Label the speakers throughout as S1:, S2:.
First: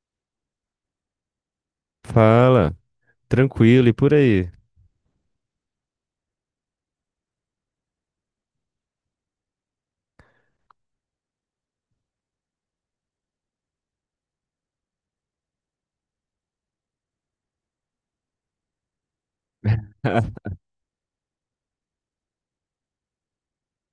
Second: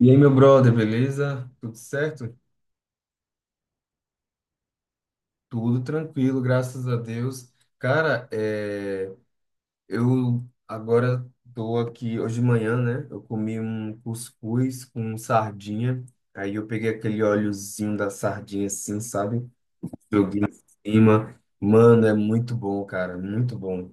S1: E aí, meu brother, beleza? Tudo certo?
S2: Fala, tranquilo e por aí.
S1: Tudo tranquilo, graças a Deus. Cara, eu agora tô aqui hoje de manhã, né? Eu comi um cuscuz com sardinha. Aí eu peguei aquele óleozinho da sardinha assim, sabe? Joguei em cima. Mano, é muito bom, cara, muito bom.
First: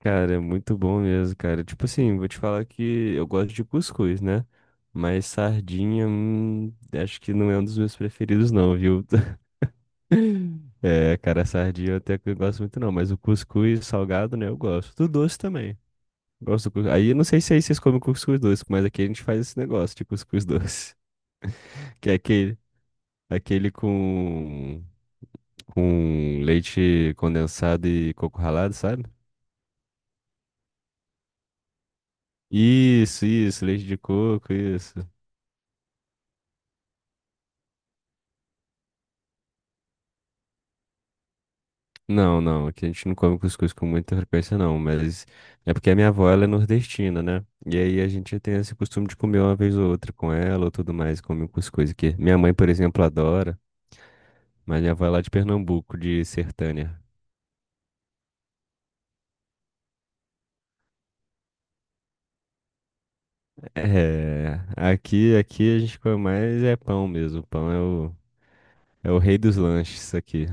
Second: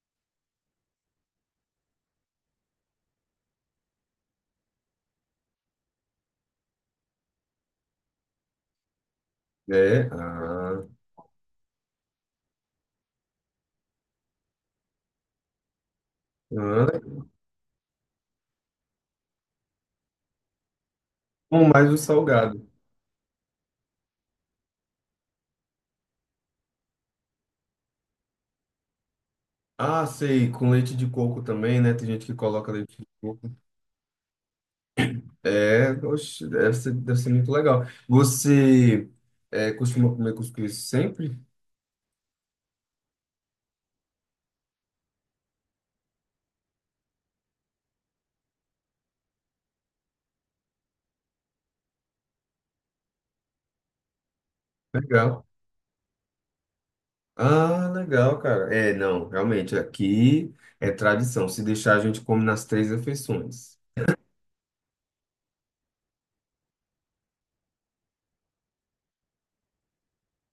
S2: Cara, é muito bom mesmo, cara. Tipo assim, vou te falar que eu gosto de cuscuz, né? Mas sardinha, acho que não é um dos meus preferidos, não, viu?
S1: É, ah,
S2: É, cara, sardinha eu até que eu gosto muito, não. Mas o cuscuz salgado, né, eu gosto. Do doce também. Gosto do
S1: ah.
S2: cuscuz. Aí eu não sei se aí vocês comem cuscuz doce, mas aqui a gente faz esse negócio de cuscuz doce.
S1: Bom, mais o
S2: Que é aquele,
S1: salgado.
S2: aquele com, com leite condensado e coco ralado, sabe?
S1: Ah, sei, com leite de coco também, né? Tem gente que coloca leite de
S2: Isso,
S1: coco.
S2: isso, leite de coco, isso.
S1: É, oxe, deve ser muito legal. Você costuma comer cuscuz sempre?
S2: Não, não, aqui a gente não come cuscuz com muita frequência, não, mas é porque a minha avó, ela é nordestina, né? E aí a gente tem esse costume de comer uma vez ou outra com ela ou tudo mais, come um cuscuz aqui. Minha mãe, por exemplo, adora, mas minha avó é lá de
S1: Legal.
S2: Pernambuco, de Sertânia.
S1: Ah, legal, cara. É, não, realmente, aqui é tradição. Se deixar, a gente come nas três refeições.
S2: É, aqui a gente come mais é pão mesmo, é o rei dos lanches aqui.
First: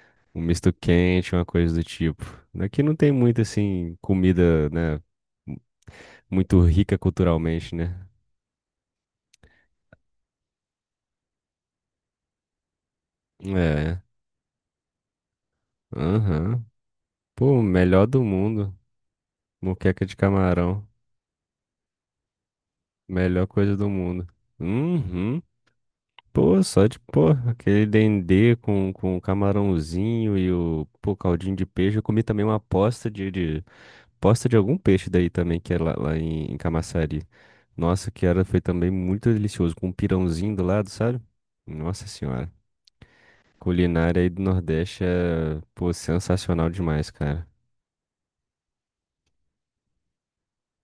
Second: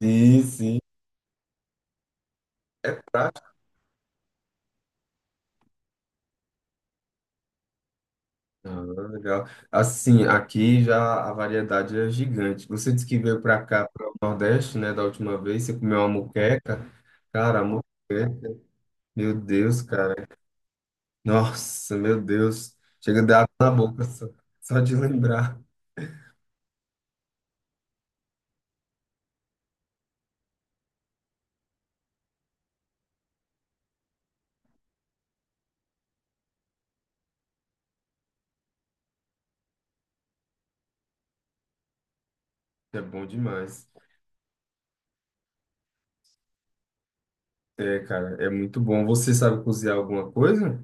S1: Sim,
S2: Um misto
S1: sim.
S2: quente, uma coisa do tipo. Aqui não tem muito,
S1: Prático.
S2: assim, comida, né? Muito rica culturalmente, né?
S1: Ah, legal. Assim, aqui já a variedade é gigante. Você disse que veio para cá,
S2: É.
S1: para o Nordeste, né, da última vez, você comeu uma
S2: Aham.
S1: moqueca. Cara,
S2: Pô,
S1: a
S2: melhor do
S1: moqueca,
S2: mundo.
S1: meu Deus,
S2: Moqueca
S1: cara.
S2: de camarão.
S1: Nossa, meu Deus. Chega a dar
S2: Melhor
S1: água na
S2: coisa do
S1: boca
S2: mundo.
S1: só, só de
S2: Uhum.
S1: lembrar.
S2: Pô, pô, aquele dendê com o camarãozinho e o, pô, caldinho de peixe. Eu comi também uma posta de algum peixe daí também, que é lá, em Camaçari. Nossa, que era, foi também muito delicioso, com um pirãozinho do lado, sabe? Nossa senhora.
S1: É bom demais.
S2: Culinária aí do Nordeste é, pô, sensacional demais, cara.
S1: É, cara, é muito bom. Você sabe cozinhar alguma coisa?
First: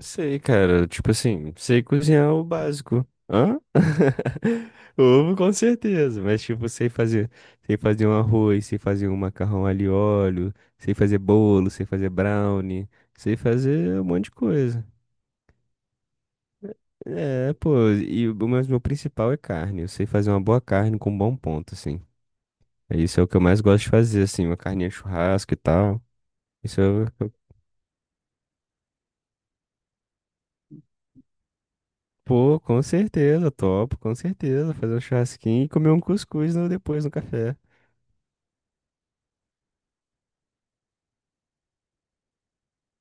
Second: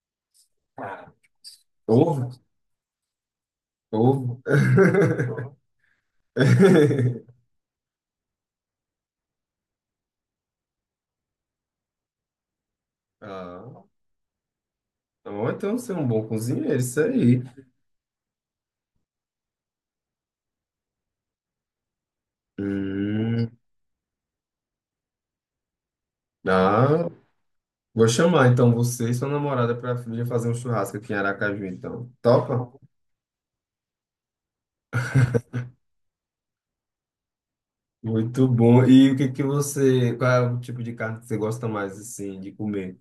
S2: Sei, cara. Tipo assim, sei
S1: Ovo?
S2: cozinhar o básico. Hã?
S1: Ovo?
S2: Ovo, com certeza. Mas, tipo, sei fazer. Sei fazer um arroz, sei fazer um macarrão alho e óleo, sei fazer bolo, sei fazer brownie, sei
S1: Ah,
S2: fazer um monte de coisa.
S1: então você é um bom cozinheiro, isso aí.
S2: É, pô. E o mas meu principal é carne. Eu sei fazer uma boa carne com um bom ponto, assim. Isso é o que eu
S1: Hum,
S2: mais gosto de fazer, assim, uma carninha de churrasco e tal. Isso
S1: ah, vou chamar então você e sua namorada para vir fazer um churrasco aqui em Aracaju, então.
S2: pô,
S1: Topa?
S2: com certeza, topo, com certeza. Fazer um churrasquinho e comer um cuscuz no- depois no café.
S1: Muito bom. E o que que você, qual é o tipo de carne que você gosta mais assim de comer?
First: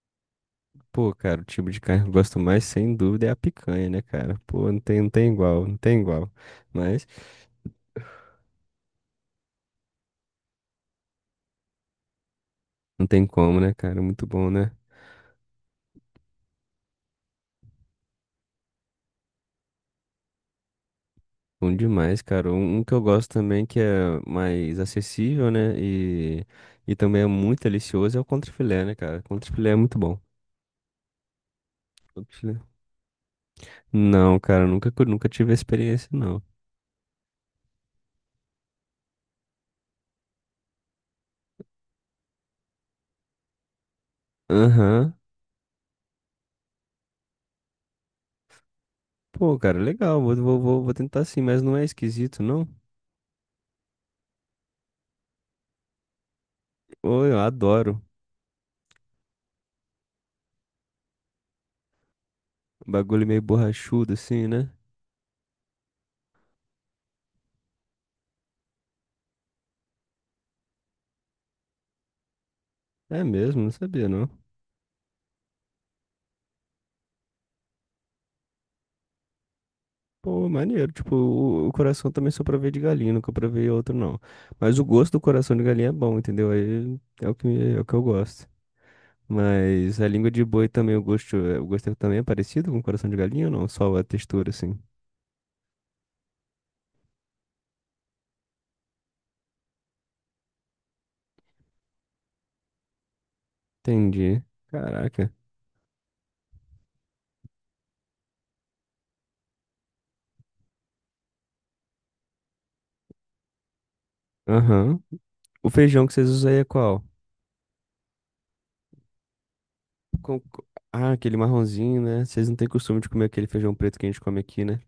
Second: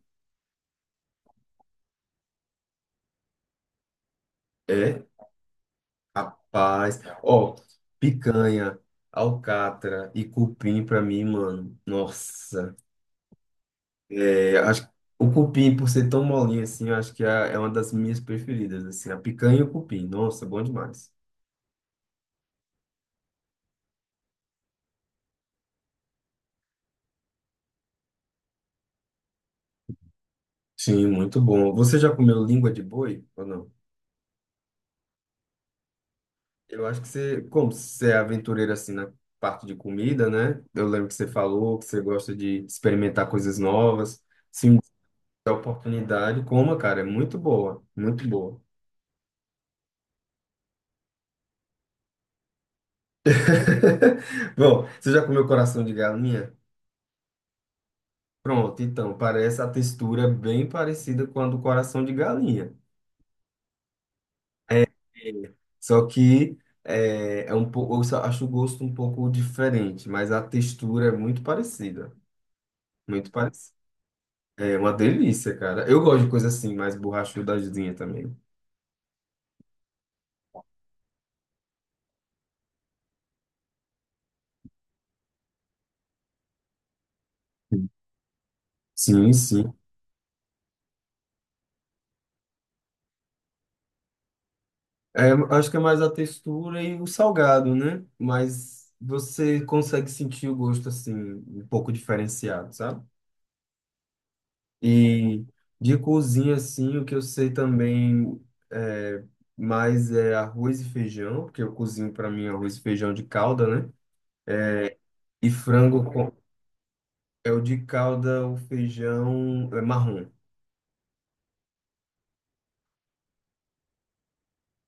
S2: Pô, cara, o tipo de carne que eu gosto mais, sem dúvida, é a picanha, né, cara? Pô,
S1: É?
S2: não tem igual, não tem igual.
S1: Rapaz,
S2: Mas
S1: ó, picanha, alcatra e cupim pra mim, mano. Nossa,
S2: não tem como, né, cara? Muito bom, né?
S1: acho que o cupim, por ser tão molinho assim, eu acho que é, é uma das minhas preferidas, assim, a picanha e o cupim. Nossa, bom demais.
S2: Bom demais, cara. Um que eu gosto também, que é mais acessível, né? E também é muito delicioso, é o contrafilé, né, cara? Contrafilé é muito bom.
S1: Sim, muito bom. Você já comeu
S2: Contrafilé.
S1: língua de boi ou não?
S2: Não, cara, nunca, cu- nunca tive experiência, não.
S1: Eu acho que você, como você é aventureiro assim na parte de comida, né? Eu lembro que você falou que você gosta de experimentar coisas novas. Se um
S2: Aham.
S1: tiver oportunidade, coma, cara, é muito boa, muito boa.
S2: Pô, cara, legal. Vou tentar sim, mas não é esquisito, não?
S1: Bom, você já comeu coração de galinha?
S2: Pô, eu adoro.
S1: Pronto, então, parece a textura bem parecida com a do coração de galinha.
S2: Bagulho meio borrachudo, assim, né?
S1: É. Só que é um pouco, eu só acho o gosto um pouco diferente, mas a textura é muito parecida.
S2: É
S1: Muito
S2: mesmo? Não
S1: parecida.
S2: sabia, não.
S1: É uma delícia, cara. Eu gosto de coisa assim, mais borrachudazinha também.
S2: Pô, maneiro. Tipo, o coração também só provei de galinha, nunca provei outro, não. Mas o gosto do coração de galinha é bom, entendeu? Aí é o que, me- é o que eu gosto.
S1: Sim, sim.
S2: Mas a língua de boi também, o gosto é- também é parecido com o coração de galinha ou não? Só a textura, assim.
S1: É, acho que é mais a textura e o salgado, né? Mas você consegue sentir o gosto assim, um pouco diferenciado, sabe?
S2: Entendi. Caraca.
S1: E de cozinha, assim, o que eu sei também é, mais é arroz e feijão, porque eu cozinho para mim arroz e feijão de calda, né?
S2: Aham.
S1: E
S2: O
S1: frango
S2: feijão que vocês
S1: com-
S2: usam aí é qual?
S1: é o de calda, o feijão é marrom.
S2: Com- co- Ah, aquele marronzinho, né? Vocês não têm costume de comer aquele feijão preto que a gente come aqui, né?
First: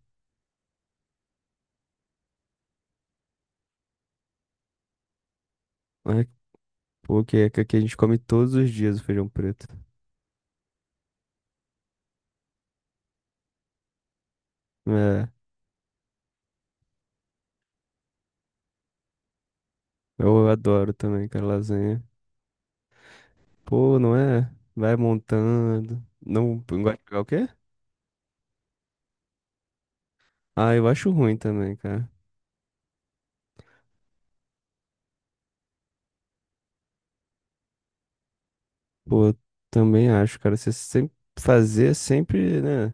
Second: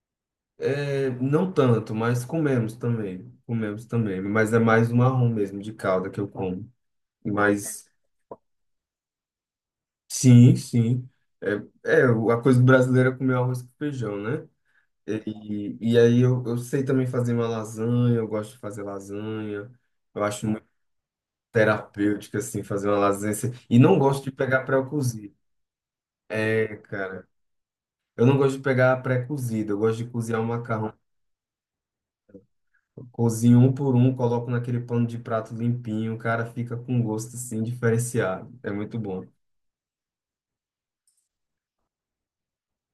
S1: É, não tanto, mas comemos também. Comemos também, mas é mais o marrom mesmo, de calda que
S2: Ah,
S1: eu como.
S2: pô, que é que aqui a
S1: Mas
S2: gente come todos os dias o feijão preto.
S1: sim, sim. É a coisa brasileira é comer arroz com feijão, né?
S2: É.
S1: Eu sei também fazer uma lasanha, eu gosto de fazer lasanha. Eu acho
S2: Eu
S1: muito
S2: adoro também, cara, lasanha.
S1: terapêutico, assim, fazer uma lasanha. Assim. E não
S2: Pô, não
S1: gosto de
S2: é?
S1: pegar
S2: Vai
S1: pré-cozido.
S2: montando. Não,
S1: É,
S2: não gosta de pegar o
S1: cara.
S2: quê?
S1: Eu não gosto de pegar pré-cozido. Eu gosto de cozinhar o
S2: Ah, eu
S1: macarrão.
S2: acho ruim também, cara.
S1: Cozinho um por um, coloco naquele pano de prato limpinho. Cara, fica com gosto, assim, diferenciado. É muito bom.
S2: Pô, eu também acho, cara. Você sempre fazer é sempre, né?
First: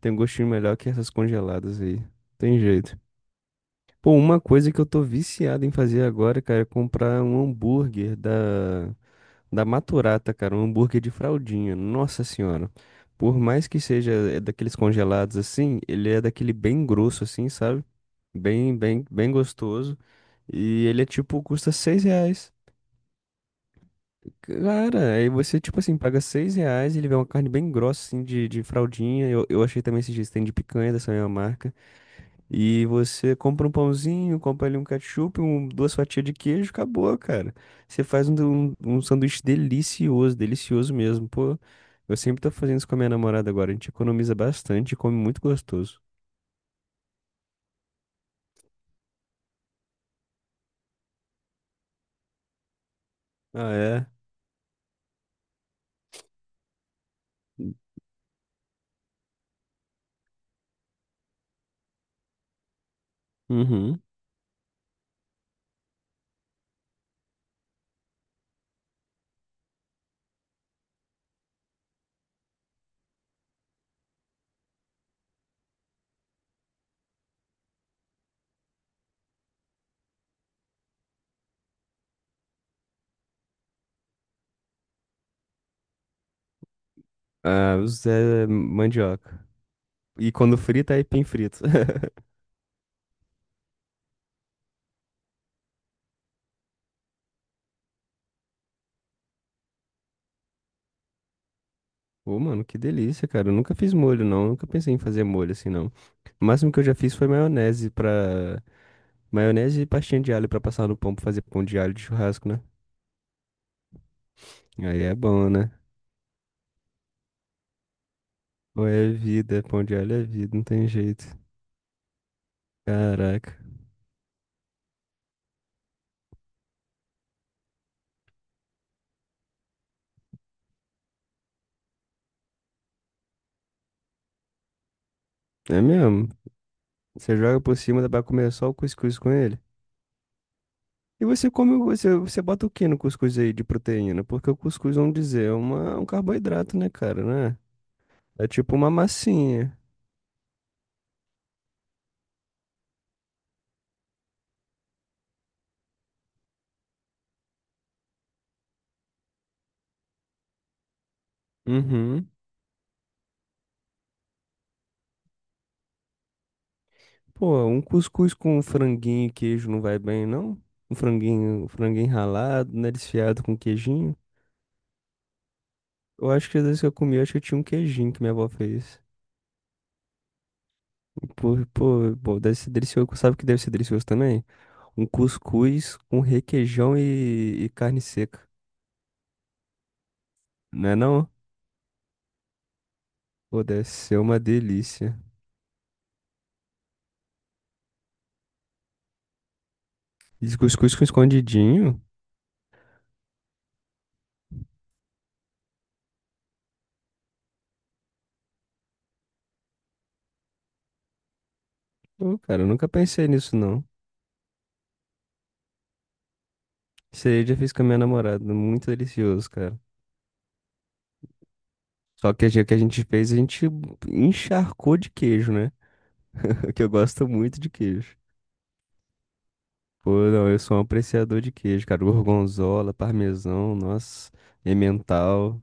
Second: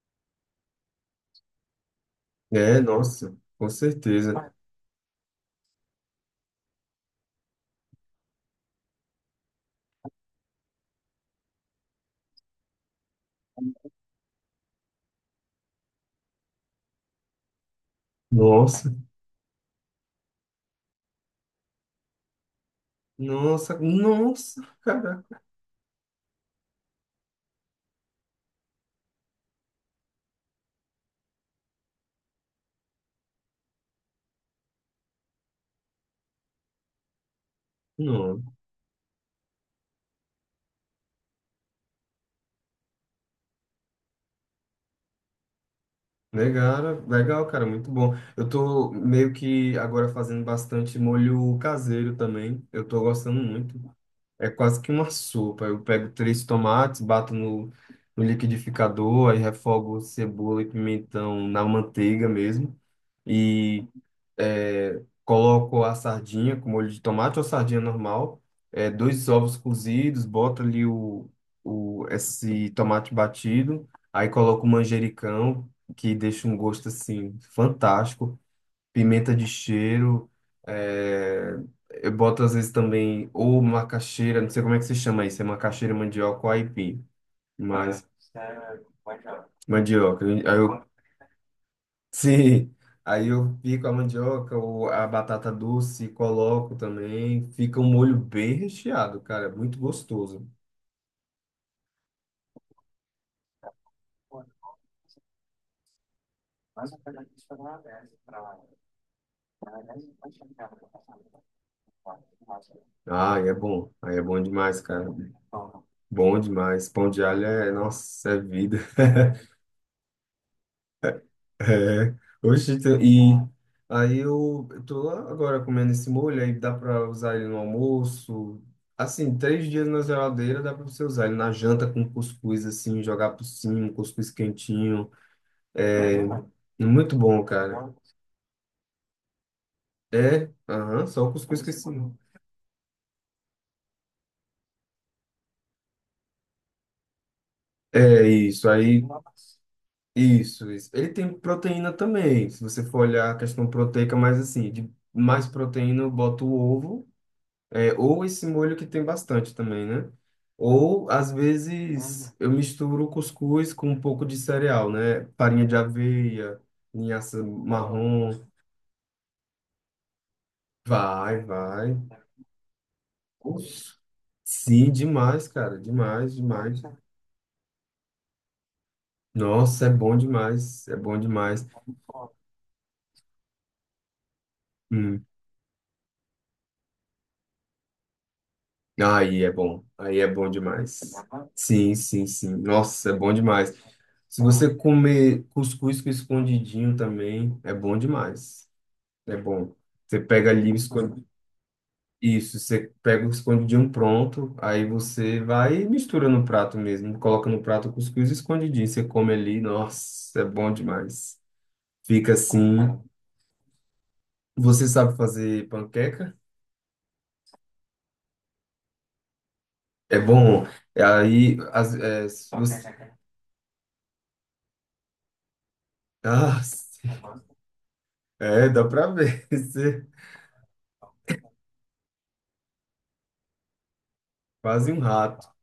S2: Tem um gostinho melhor que essas congeladas aí. Tem
S1: É,
S2: jeito.
S1: nossa, com
S2: Pô, uma
S1: certeza.
S2: coisa que eu tô viciado em fazer agora, cara, é comprar um da Maturata, cara, um hambúrguer de fraldinha. Nossa senhora. Por mais que seja é daqueles congelados assim, ele é daquele bem grosso assim, sabe? Bem,
S1: Nossa,
S2: bem, bem gostoso. E ele é tipo, custa seis reais.
S1: nossa,
S2: Cara,
S1: cara.
S2: aí você, tipo assim, paga seis reais, ele vem uma carne bem grossa, assim, de fraldinha. Eu achei também esses dias tem de picanha dessa mesma marca. E você compra um pãozinho, compra ali um ketchup, um, duas fatias de queijo, acabou, cara. Você faz um sanduíche delicioso, delicioso mesmo. Pô, eu sempre tô fazendo isso com a minha namorada agora. A gente economiza bastante e come muito gostoso.
S1: Legal, legal, cara, muito bom. Eu tô meio que agora fazendo bastante molho caseiro também. Eu tô gostando
S2: Ah,
S1: muito.
S2: é?
S1: É quase que uma sopa. Eu pego três tomates, bato no, no liquidificador, aí refogo cebola e pimentão na manteiga mesmo. E
S2: Uhum.
S1: coloco a sardinha com molho de tomate ou sardinha normal, dois ovos cozidos, boto ali o, esse tomate batido, aí coloco o manjericão, que deixa um gosto assim fantástico, pimenta de cheiro, é, eu boto às vezes também ou macaxeira, não sei como é que se chama isso, é macaxeira, mandioca ou aipim,
S2: Ah, o
S1: mas
S2: Zé mandioca.
S1: mandioca,
S2: E
S1: aí
S2: quando
S1: eu
S2: frita, aipim frito.
S1: Sim, aí eu pico a mandioca ou a batata doce, coloco também. Fica um molho bem recheado, cara. É Muito gostoso.
S2: Ô, mano, que delícia, cara. Eu nunca fiz molho, não. Nunca pensei em fazer molho assim, não. O máximo que eu já fiz foi maionese pra Maionese e pastinha de alho pra passar no pão pra fazer pão de alho de churrasco, né?
S1: Ah, é bom. Aí é bom demais,
S2: Aí
S1: cara.
S2: é bom, né?
S1: Bom demais. Pão de alho é, nossa, é vida.
S2: Pô, é vida, pão de alho é vida, não tem jeito.
S1: É. Oxe, então, e
S2: Caraca.
S1: aí eu tô agora comendo esse molho, aí dá pra usar ele no almoço. Assim, três dias na geladeira dá pra você usar ele na janta com cuscuz, assim, jogar por cima, um cuscuz quentinho.
S2: É
S1: É
S2: mesmo?
S1: muito
S2: Você
S1: bom,
S2: joga por
S1: cara.
S2: cima, dá pra comer só o cuscuz com ele.
S1: É, aham, só
S2: E
S1: o
S2: você
S1: cuscuz que
S2: come, o-
S1: sim.
S2: você, você bota o que no cuscuz aí de proteína? Porque o cuscuz, vamos dizer, é uma, um carboidrato, né, cara, né?
S1: É
S2: É
S1: isso,
S2: tipo uma
S1: aí.
S2: massinha.
S1: Isso, isso. Ele tem proteína também. Se você for olhar a questão proteica, mas assim, de mais proteína, eu boto o ovo, ou esse molho que tem bastante também, né? Ou, às
S2: Uhum.
S1: vezes, eu misturo o cuscuz com um pouco de cereal, né? Farinha de aveia, linhaça
S2: Pô, um
S1: marrom.
S2: cuscuz com franguinho e queijo não vai bem, não?
S1: Vai,
S2: Um
S1: vai.
S2: franguinho ralado, né, desfiado com
S1: Oxe,
S2: queijinho.
S1: Sim, demais, cara.
S2: Eu
S1: Demais,
S2: acho que às vezes
S1: demais.
S2: que eu comi, eu acho que tinha um queijinho que minha avó fez.
S1: Nossa, é bom demais. É bom
S2: Pô,
S1: demais.
S2: pô, pô, deve ser delicioso. Sabe o que deve ser delicioso também? Um cuscuz com requeijão e carne seca.
S1: Aí é bom
S2: Não é
S1: demais.
S2: não?
S1: Sim, sim, sim. Nossa, é bom
S2: Pô,
S1: demais.
S2: deve ser uma
S1: Se você
S2: delícia.
S1: comer cuscuz com escondidinho também, é bom demais. É bom. Você pega
S2: E
S1: ali o
S2: cuscuz com
S1: escon-
S2: escondidinho?
S1: isso, você pega o escondidinho pronto, aí você vai e mistura no prato mesmo, coloca no prato o cuscuz e escondidinho, você come ali, nossa, é bom demais. Fica
S2: Pô, cara, eu
S1: assim.
S2: nunca pensei nisso, não.
S1: Você sabe fazer panqueca?
S2: Isso aí eu já fiz com a minha namorada. Muito delicioso, cara.
S1: É bom. Aí, as, é,
S2: Só que
S1: se
S2: a gente- o que a
S1: você...
S2: gente fez, a gente encharcou de queijo, né?
S1: Ah,
S2: Que eu gosto muito de queijo.
S1: É, dá pra ver. Você é
S2: Pô, não, eu sou um apreciador de queijo, cara. Gorgonzola, parmesão, nossa,
S1: quase um rato.
S2: emmental.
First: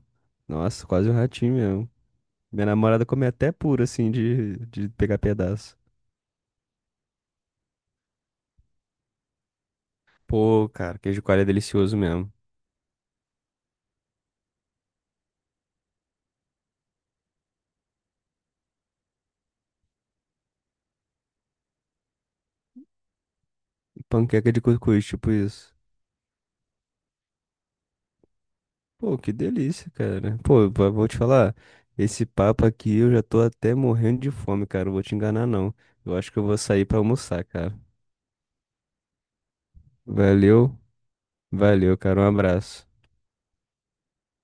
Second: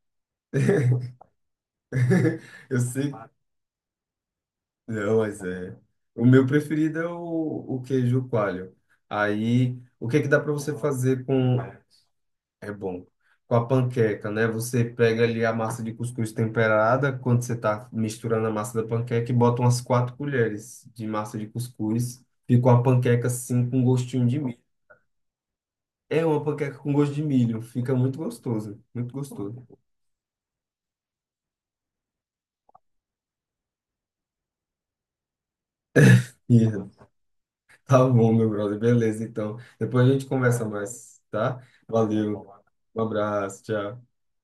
S2: Nossa, quase um ratinho mesmo. Minha
S1: Eu
S2: namorada
S1: sei.
S2: come até puro, assim, de
S1: Não,
S2: pegar
S1: mas é.
S2: pedaço.
S1: O meu preferido é o queijo coalho. Aí, o que é que dá pra
S2: Pô,
S1: você
S2: cara, queijo
S1: fazer
S2: coalho é
S1: com.
S2: delicioso mesmo.
S1: É bom. Com a panqueca, né? Você pega ali a massa de cuscuz temperada, quando você tá misturando a massa da panqueca, e bota umas quatro colheres de massa de cuscuz. Fica uma panqueca assim, com gostinho de
S2: Panqueca
S1: milho.
S2: de cuscuz, tipo isso.
S1: É uma panqueca com gosto de milho. Fica muito gostoso. Muito
S2: Pô, que
S1: gostoso.
S2: delícia, cara. Pô, vou te falar, esse papo aqui eu já tô até morrendo de fome, cara. Não vou te enganar, não. Eu acho que eu vou sair pra almoçar, cara.
S1: Tá bom, meu brother. Beleza, então. Depois a gente conversa
S2: Valeu,
S1: mais, tá?
S2: valeu, cara. Um
S1: Valeu.
S2: abraço.
S1: Um abraço, tchau.